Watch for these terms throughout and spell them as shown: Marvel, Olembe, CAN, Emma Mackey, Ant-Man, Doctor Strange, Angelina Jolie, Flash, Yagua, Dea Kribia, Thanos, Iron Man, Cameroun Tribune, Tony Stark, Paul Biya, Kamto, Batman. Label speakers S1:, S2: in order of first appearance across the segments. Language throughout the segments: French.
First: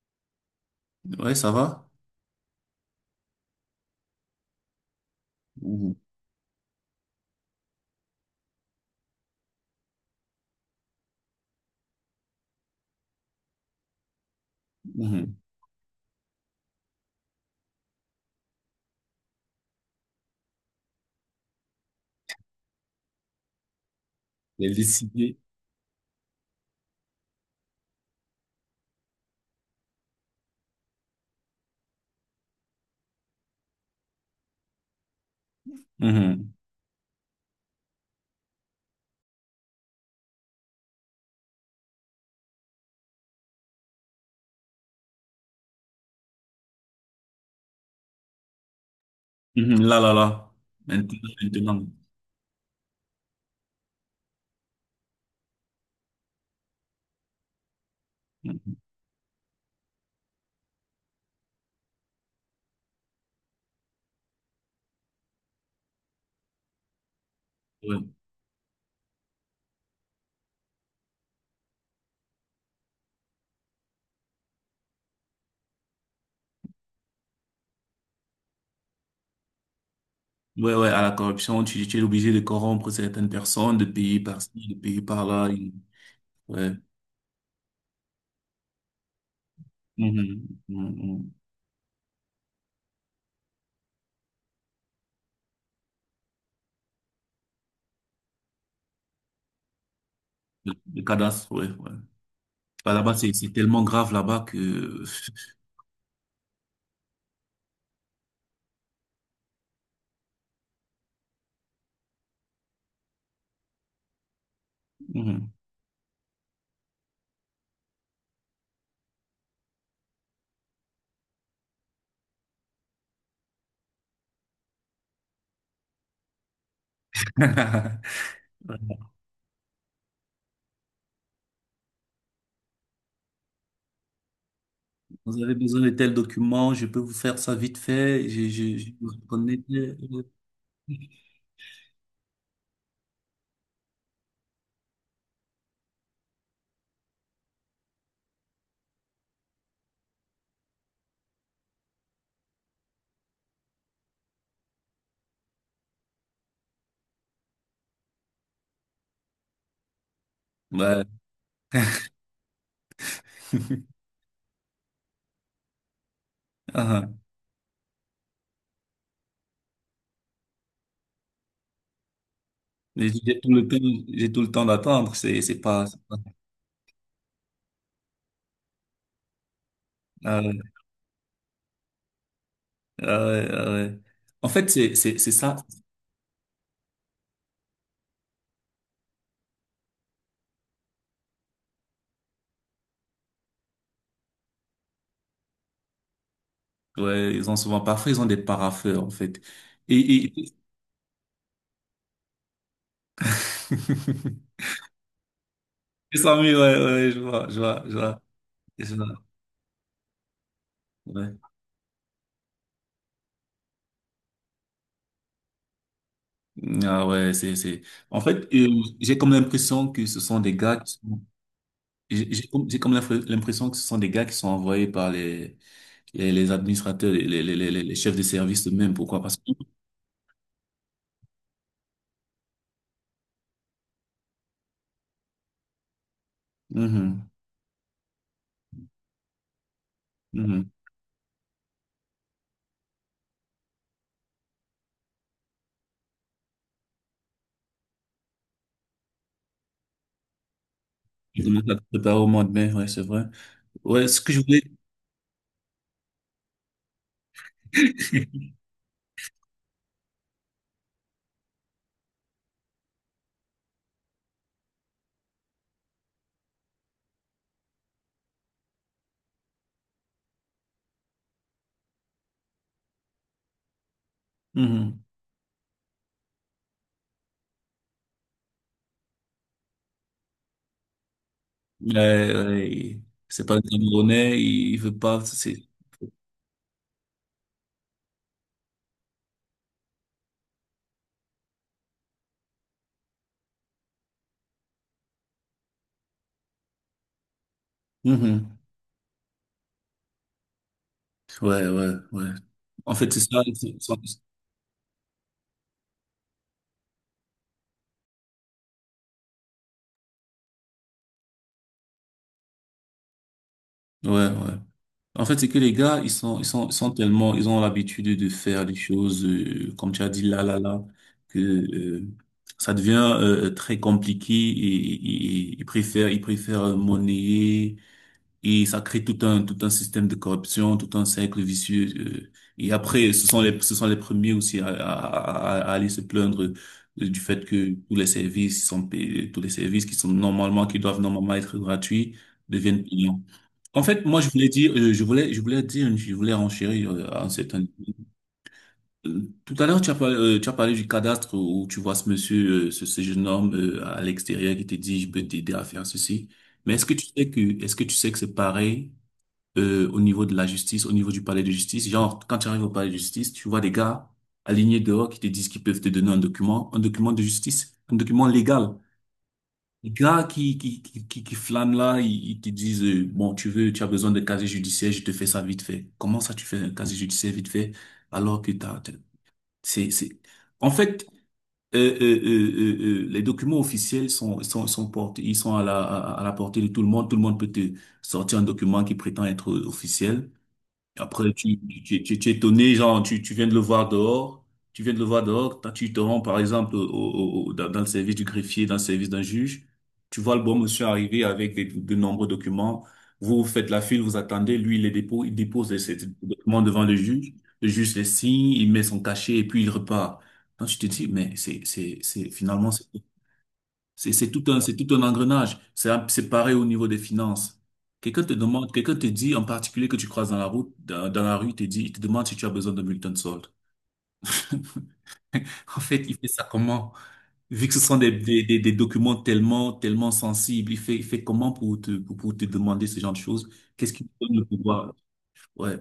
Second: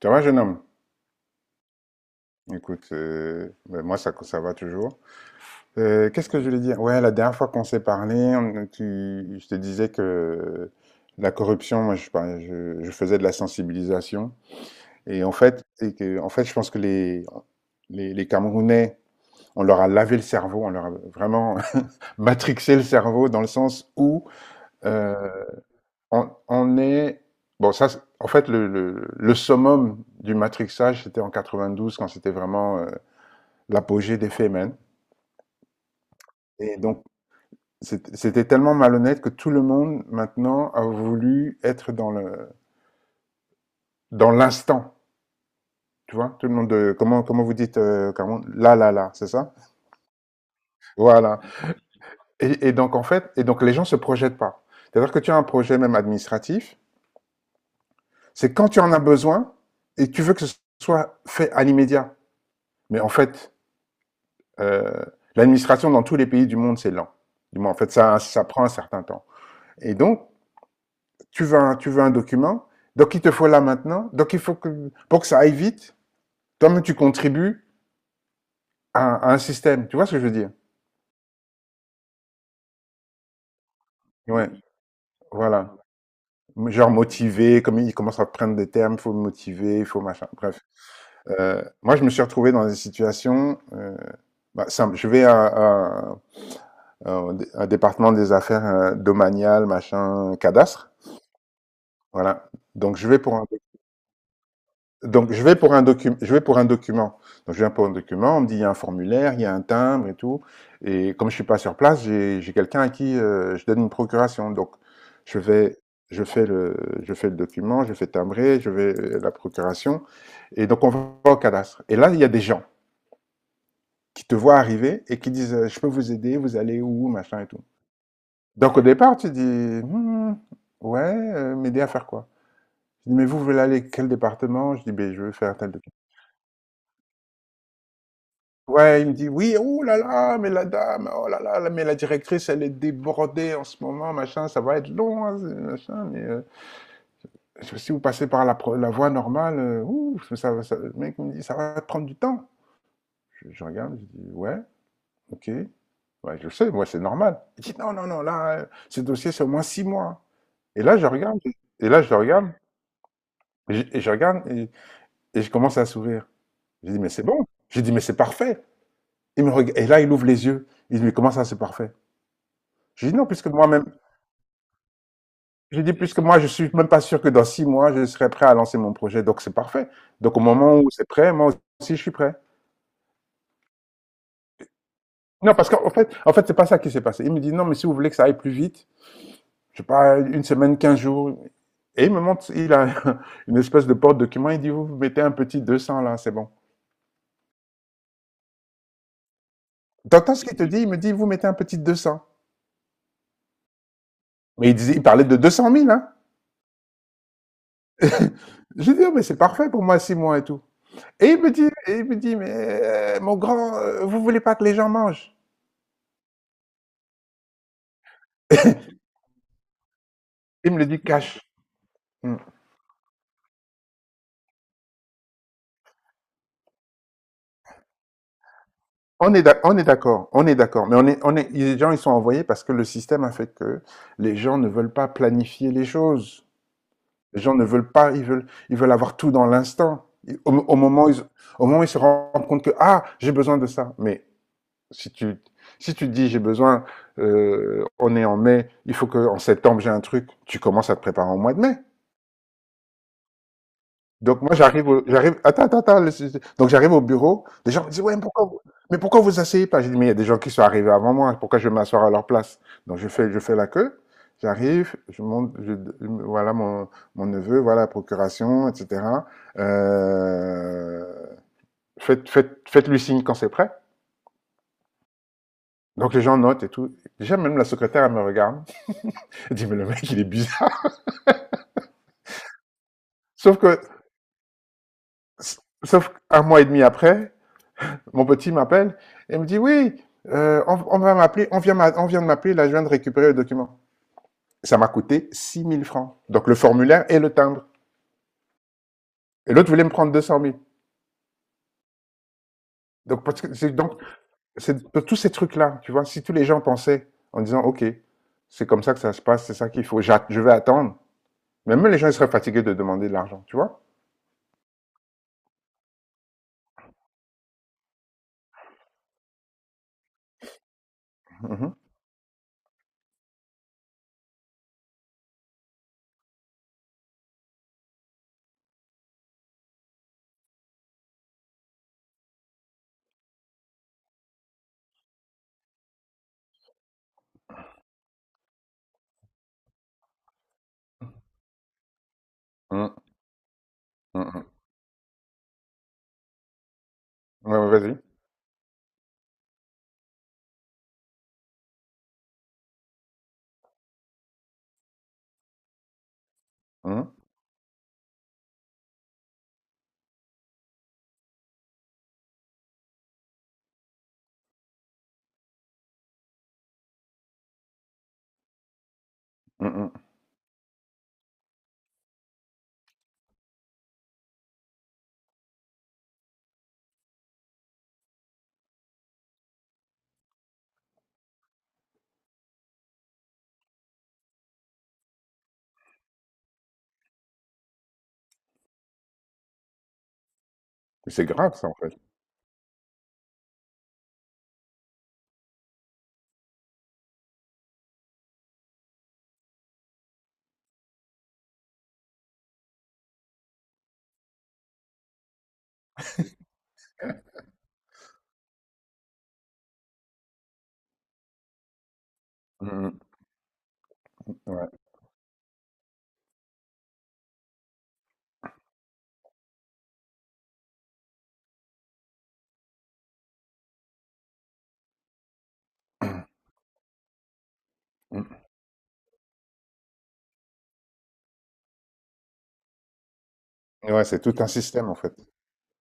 S1: Tu vois, jeune homme?
S2: Ouais, ça va?
S1: Écoute, ben, moi, ça va toujours.
S2: Mhm.
S1: Qu'est-ce que je voulais dire? Ouais, la dernière fois qu'on s'est parlé, je te disais que la corruption, moi, je faisais de la sensibilisation. Et en
S2: Mhm.
S1: fait, je pense que les Camerounais, on leur a lavé le cerveau, on leur a vraiment matrixé le cerveau dans le sens où
S2: Les
S1: euh,
S2: décidé.
S1: on est... Bon, en fait, le summum du matrixage, c'était en 92, quand c'était vraiment l'apogée des Femen.
S2: Mhm.
S1: Et donc, c'était tellement malhonnête que tout le monde maintenant a voulu être dans le dans l'instant. Tu vois, tout le monde, de comment vous dites, là, là, là, c'est ça?
S2: Mhm. Là, là, là. Maintenant,
S1: Voilà.
S2: maintenant.
S1: Et donc, en fait, les gens se projettent pas. C'est-à-dire que tu as un projet même administratif, c'est quand
S2: Mhm.
S1: tu en as besoin et tu veux que ce soit fait à l'immédiat. Mais en fait, euh, l'administration dans tous les pays du monde, c'est lent. Du moins, en fait,
S2: Ouais.
S1: ça prend un certain temps. Et donc, tu veux un document, donc il te faut là maintenant, donc il faut que, pour que ça aille vite, toi-même tu contribues à un système, tu vois ce que je veux dire?
S2: Ouais, ouais, à la corruption, tu es obligé de corrompre certaines personnes, de payer par-ci,
S1: Ouais,
S2: de payer par-là
S1: voilà.
S2: ouais.
S1: Genre motivé, comme il commence à prendre des termes, il faut motiver, il faut
S2: Mhm.
S1: machin, bref.
S2: Mhm. Mhm.
S1: Moi, je me suis retrouvé dans des situations, bah, simple. Je vais un département des affaires domaniales, machin,
S2: Le,
S1: cadastre,
S2: le cadastre, ouais, ouais.
S1: voilà.
S2: Bah,
S1: Donc je
S2: là-bas,
S1: vais
S2: c'est
S1: pour un
S2: c'est tellement grave là-bas que...
S1: donc je vais pour un document, Donc je viens pour un document, on me dit il y a un formulaire, il y a un timbre et tout. Et comme je suis pas sur place, j'ai quelqu'un à qui je donne une procuration. Donc je
S2: Mhm.
S1: vais, je fais le, je fais le document, je fais timbrer, je vais la procuration. Et donc on va au cadastre. Et là il y a des gens qui te voient arriver et qui disent je peux vous aider, vous allez où, machin et tout. Donc au départ tu dis Hmm, ouais, m'aider à faire quoi? Je dis mais vous voulez aller à quel département? Je dis ben je veux
S2: Vous avez
S1: faire tel
S2: besoin de
S1: document.
S2: tels documents, je peux vous faire ça vite fait. Je
S1: Ouais, il
S2: vous
S1: me dit, oui,
S2: reconnais.
S1: oh là là, mais la dame, oh là là, mais la directrice, elle est débordée en ce moment, machin, ça va être long, hein, machin, mais si vous passez par la voie normale, ouh, ça, va- ça- le mec me dit, ça va prendre du temps. Je regarde, je dis, ouais, ok, ouais, je le sais, moi, c'est normal. Il dit, non, non, non, là, ce dossier, c'est au moins 6 mois. Et là,
S2: Ouais.
S1: je regarde, et là, je le regarde, et je, et je regarde, et je commence à sourire.
S2: Ah,
S1: Je dis, mais c'est
S2: ah.
S1: bon. Je dis, mais c'est parfait. Et là, il ouvre les yeux. Il dit, mais comment ça, c'est parfait? J'ai
S2: J'ai
S1: dit non,
S2: j'ai
S1: puisque
S2: tout le temps,
S1: moi-même,
S2: j'ai tout le temps d'attendre. C'est
S1: j'ai
S2: pas.
S1: dit
S2: C'est pas-
S1: puisque moi, je suis même pas sûr que dans 6 mois, je serai prêt à lancer mon projet. Donc, c'est parfait. Donc,
S2: Ah
S1: au
S2: ouais,
S1: moment où c'est prêt, moi aussi, je suis prêt.
S2: ah ouais, ah ouais. En fait, c'est
S1: Non,
S2: ça.
S1: parce qu'en fait, c'est pas ça qui s'est passé. Il me dit non, mais si vous voulez que ça aille plus vite, je sais pas, une semaine, 15 jours. Et il me montre, il a une espèce de porte-document. Il dit, vous mettez un petit 200 là, c'est bon.
S2: Ouais, ils ont souvent pas, parfois ils ont des paraffeurs en fait. Et,
S1: T'entends ce
S2: et...
S1: qu'il te dit? Il me dit, vous mettez un petit 200. Mais il parlait de 200 000, hein.
S2: C'est ça, oui, ouais, ouais, je vois, je vois, je
S1: J'ai dit, oh, mais
S2: vois.
S1: c'est parfait pour moi, 6 mois et tout. Et
S2: Ouais.
S1: il me dit, mais mon grand, vous voulez pas que les gens mangent?
S2: Ah ouais, c'est, c'est. En fait, j'ai comme l'impression que ce sont des
S1: Il
S2: gars
S1: me le
S2: qui
S1: dit
S2: sont.
S1: cash.
S2: J'ai
S1: Mm.
S2: j'ai comme j'ai comme l'infre- l'impression que ce sont des gars qui sont envoyés par les administrateurs, les chefs de service eux-mêmes. Pourquoi? Parce que
S1: On est d'accord, mais les gens ils sont envoyés parce que le système a fait que les gens ne veulent pas planifier les choses.
S2: mhm.
S1: Les gens ne veulent pas, ils veulent avoir tout dans l'instant. Ils- Au,
S2: Mhm.
S1: au moment, où ils, au moment où ils se rendent compte que ah j'ai besoin de ça. Mais si tu, si tu dis j'ai besoin, on est en mai, il faut que en septembre j'ai un truc. Tu commences à te préparer au
S2: Je
S1: mois de
S2: commence à
S1: mai.
S2: préparer au mois de mai, ouais, c'est vrai. Ouais, ce que je
S1: Donc moi
S2: voulais.
S1: j'arrive, attends, attends, attends. Donc j'arrive au bureau, les gens me disent, ouais, mais pourquoi vous asseyez pas? J'ai dit, mais il y a des gens qui sont arrivés avant moi, pourquoi je vais m'asseoir à leur place? Donc je fais la queue, j'arrive, je monte, voilà mon neveu, voilà la procuration, etc. Euh, Faites-lui signe quand c'est prêt.
S2: Mhm.
S1: Donc les gens notent et tout. Déjà même la secrétaire elle me regarde, elle dit, mais le mec il est bizarre.
S2: Ouais, ouais, c'est pas
S1: Sauf
S2: le
S1: que,
S2: Camerounais, il veut pas. C'est...
S1: sauf qu'un mois et demi après, mon petit m'appelle et me dit oui, on va m'appeler, on vient de m'appeler, là je viens de récupérer le document. Ça m'a coûté 6 000 francs. Donc le formulaire et le timbre.
S2: Mhm.
S1: Et l'autre voulait me prendre 200 000.
S2: Ouais, ouais, ouais. En fait, c'est
S1: Donc parce
S2: ça.
S1: que c'est donc c'est tous ces trucs là, tu vois, si tous les gens pensaient en disant ok, c'est comme ça que ça se passe, c'est ça qu'il faut, je vais attendre. Même les gens ils seraient fatigués de demander de l'argent, tu vois.
S2: Ouais, ouais. En fait, c'est que les gars, ils sont tellement, ils ont l'habitude de faire des choses, comme tu as dit, là, là, là, que
S1: Mhm.
S2: euh, ça devient très compliqué et ils préfèrent monnayer. Et ça crée tout un système de corruption, tout un cercle vicieux. Et après, ce sont les premiers aussi à, à aller se plaindre du fait que tous les services sont payés, tous les services qui sont normalement, qui doivent normalement être gratuits, deviennent
S1: Mhm.
S2: payants. En fait, moi, je
S1: Mhm.
S2: voulais dire, je voulais dire, je voulais renchérir à un
S1: Ouais,
S2: certain.
S1: ouais, vas-y.
S2: Tout à l'heure, tu as parlé du cadastre où tu vois ce monsieur, ce, ce jeune homme à l'extérieur qui te dit, je peux t'aider à faire ceci. Mais est-ce que tu
S1: Mhm.
S2: sais que, est-ce que tu sais que c'est pareil? Au niveau de la justice, au niveau du palais de justice. Genre, quand tu arrives au palais de justice, tu vois des gars alignés dehors qui te disent qu'ils peuvent te donner un document de justice, un document légal. Les
S1: Mhm.
S2: gars qui flânent là, ils te disent, bon, tu veux, tu as besoin de casier judiciaire, je te fais ça vite fait. Comment ça, tu fais un casier judiciaire vite fait, alors que c'est, c'est, en fait, les documents officiels sont portés, ils sont à la, à la portée de tout le monde. Tout le monde peut te sortir un document qui prétend être officiel.
S1: Mais c'est
S2: Après,
S1: grave ça en fait.
S2: tu es étonné, genre, tu viens de le voir dehors, tu viens de le voir dehors, tu te rends, par exemple, dans, dans le service du greffier, dans le service d'un juge, tu vois le bon monsieur arriver avec des, de nombreux documents, vous, vous faites la file, vous attendez, lui, il les dépose, il dépose ces documents devant le juge les signe, il met son cachet et puis il repart. Donc, tu te dis, mais c'est, finalement,
S1: Mhm. Ouais.
S2: c'est tout un engrenage. C'est pareil au niveau des finances. Quelqu'un te demande, quelqu'un te dit en particulier que tu croises dans la route, dans la rue, il te dit, il te demande si tu as besoin d'un bulletin de solde. En fait, il fait ça comment? Vu que ce sont
S1: Mhm.
S2: des, des documents tellement, tellement sensibles, il fait comment pour te demander ce genre de choses? Qu'est-ce
S1: Ouais,
S2: qui
S1: c'est tout
S2: donne le
S1: un système
S2: pouvoir?
S1: en fait.
S2: Ouais,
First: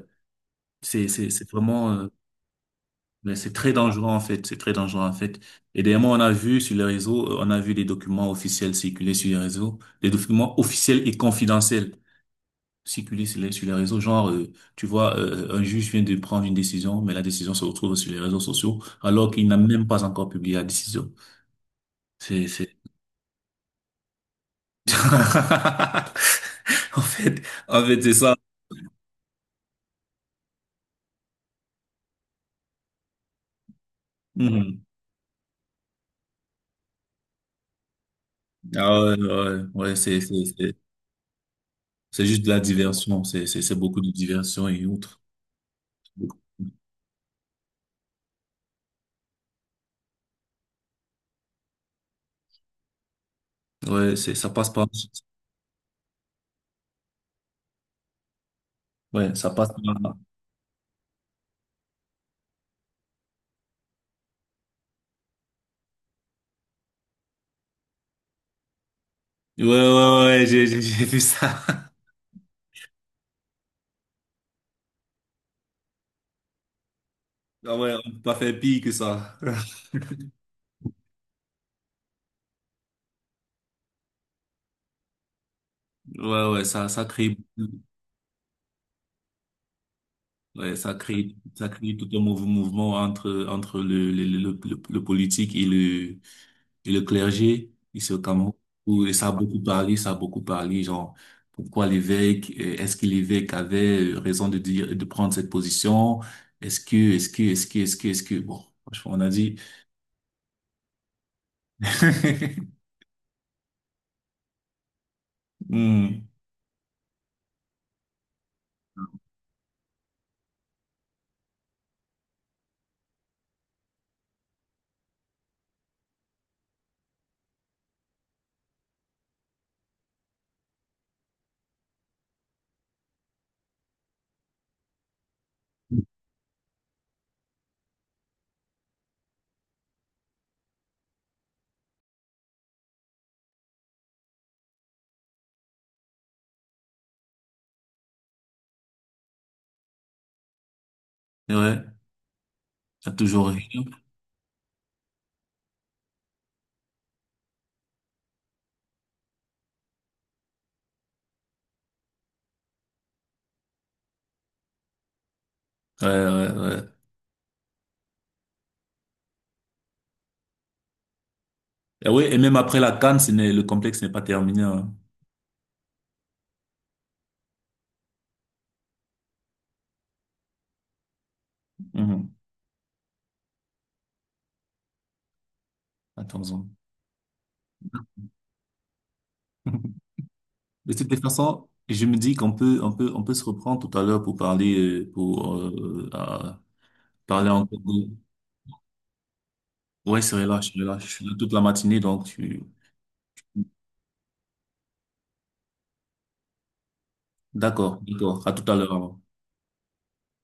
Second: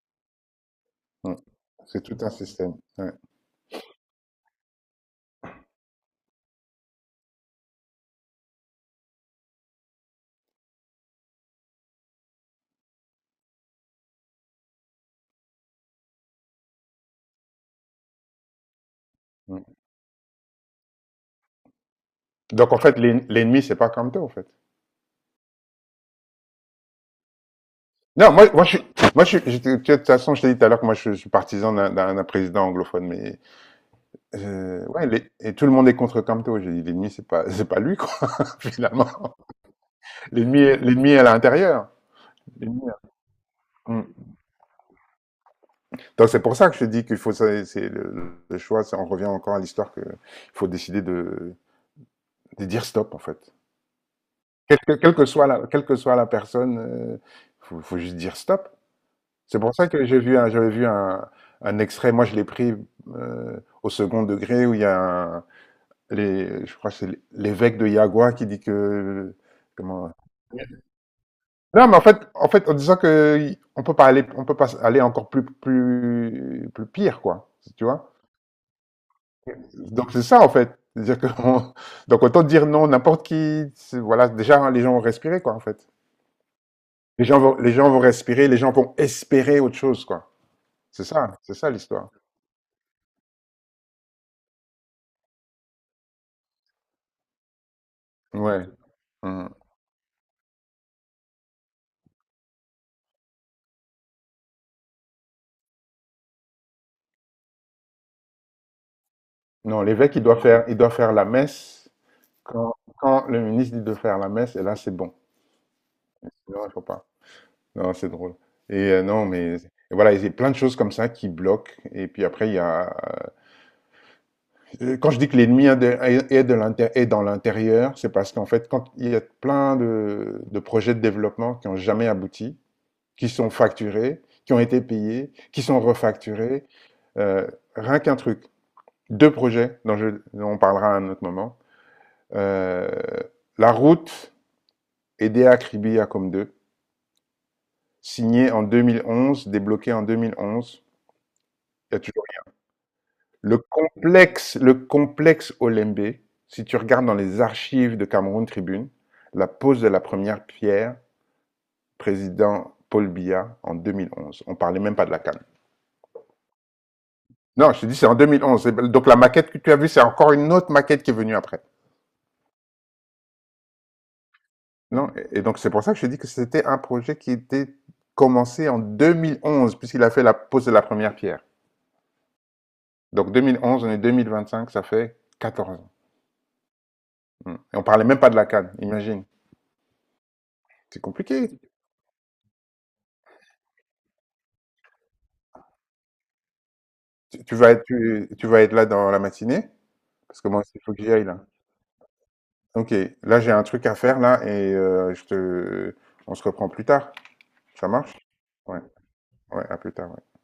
S1: Mhm.
S2: c'est vraiment,
S1: C'est tout un système. Ouais.
S2: mais c'est très dangereux en fait, c'est très dangereux en fait. Et dernièrement, on a vu sur les réseaux, on a vu des documents officiels circuler sur les réseaux, des documents officiels et confidentiels circuler sur les réseaux. Genre, tu vois, un juge vient de prendre une décision, mais la décision se retrouve sur les réseaux sociaux, alors qu'il n'a
S1: Mm.
S2: même pas encore publié la décision.
S1: Donc
S2: C'est...
S1: en fait, l'ennemi, c'est pas Kamto, en fait.
S2: En fait, c'est
S1: Non,
S2: ça.
S1: je suis, moi, je suis, je- tu vois, de toute façon, je t'ai dit tout à l'heure que moi, je suis partisan d'un président anglophone, mais
S2: Mhm.
S1: ouais, et tout le monde est contre Kamto. J'ai dit, l'ennemi, c'est pas lui, quoi,
S2: Ah
S1: finalement.
S2: ouais, ouais, ouais, ouais,
S1: L'ennemi, est- l'ennemi est à l'intérieur.
S2: c'est juste de la
S1: L'ennemi
S2: diversion, c'est beaucoup
S1: Mm.
S2: de diversion et autres.
S1: Donc c'est pour ça que je dis qu'il faut, c'est le choix. On revient encore à l'histoire que il faut décider de dire stop, en fait.
S2: Ouais, c'est, ça passe pas.
S1: Quelle que soit la personne, faut juste dire stop.
S2: Ouais, ça
S1: C'est
S2: passe
S1: pour ça que
S2: pas.
S1: j'avais vu un extrait, moi je l'ai pris au second degré, où il y a je crois que c'est l'évêque de Yagua qui dit que...
S2: Ouais,
S1: Comment...
S2: ouais, ouais, j'ai, j'ai vu ça.
S1: Non, mais en fait, en disant que on peut pas aller encore plus, plus, plus pire, quoi.
S2: Ah
S1: Tu
S2: ouais, on
S1: vois?
S2: peut pas faire pire que ça.
S1: Donc c'est ça, en fait. C'est-à-dire que donc autant dire non, n'importe qui, voilà, déjà hein, les gens vont respirer, quoi, en fait.
S2: Ouais, ouais, ça crée,
S1: Les gens vont respirer, les gens vont espérer autre chose, quoi.
S2: ouais,
S1: C'est ça
S2: ça crée
S1: l'histoire.
S2: tout un mouvement entre, entre le, le politique et le clergé, ici au Cameroun.
S1: Ouais.
S2: Où, et ça a
S1: Mhm.
S2: beaucoup parlé, ça a beaucoup parlé, genre, pourquoi l'évêque, est-ce que l'évêque avait raison de dire, de prendre cette position? Est-ce que, bon, franchement, on a dit.
S1: Non, l'évêque, il doit faire la messe quand, quand le ministre dit de faire la messe, et là, c'est bon.
S2: Hmm.
S1: Non, il faut pas. Non, c'est drôle. Et non, mais et voilà, il y a plein de choses comme ça qui bloquent. Et puis après, il y a quand je dis que l'ennemi est, de- est- est de l'inté- est dans l'intérieur, c'est parce qu'en fait, quand il y a plein de projets de développement qui n'ont jamais abouti, qui sont facturés, qui ont été payés, qui sont refacturés, euh, rien qu'un truc, deux projets dont on parlera à un autre moment euh, la route et Dea Kribia comme deux, signé en 2011, débloqué en 2011.
S2: Ouais,
S1: Il y a toujours
S2: t'as toujours rien.
S1: le complexe Olembe. Si tu regardes dans les archives de Cameroun Tribune, la pose de la première pierre, président Paul Biya en 2011. On ne parlait même pas de la canne.
S2: Ouais, ouais, ouais.
S1: Non, je te dis, c'est en 2011. Donc la maquette que tu as vue, c'est encore une autre maquette qui est venue après.
S2: Et oui, et même après la CAN, ce n'est, le complexe n'est pas terminé. Hein.
S1: Non, et donc c'est pour ça que je te dis que c'était un projet qui était commencé en 2011, puisqu'il a fait la pose de la première pierre.
S2: Mhm.
S1: Donc 2011, on est 2025, ça fait 14 ans.
S2: Attends-en.
S1: Mm. Et on parlait même pas de la CAN. Imagine.
S2: De
S1: C'est
S2: toute
S1: compliqué.
S2: façon, je me dis qu'on peut, on peut, on peut se reprendre tout à l'heure pour
S1: Tu,
S2: parler
S1: tu vas
S2: encore.
S1: être, tu, tu vas être là dans la matinée,
S2: Ouais, c'est
S1: parce que moi
S2: relâche,
S1: aussi, il faut que
S2: relâche. Je
S1: j'y aille
S2: suis là
S1: là.
S2: toute la matinée, donc tu...
S1: Ok, là j'ai un truc à faire là et on se reprend plus tard. Ça
S2: D'accord,
S1: marche?
S2: d'accord. À tout à
S1: Ouais,
S2: l'heure. Alors.
S1: ouais, à plus tard. Ouais.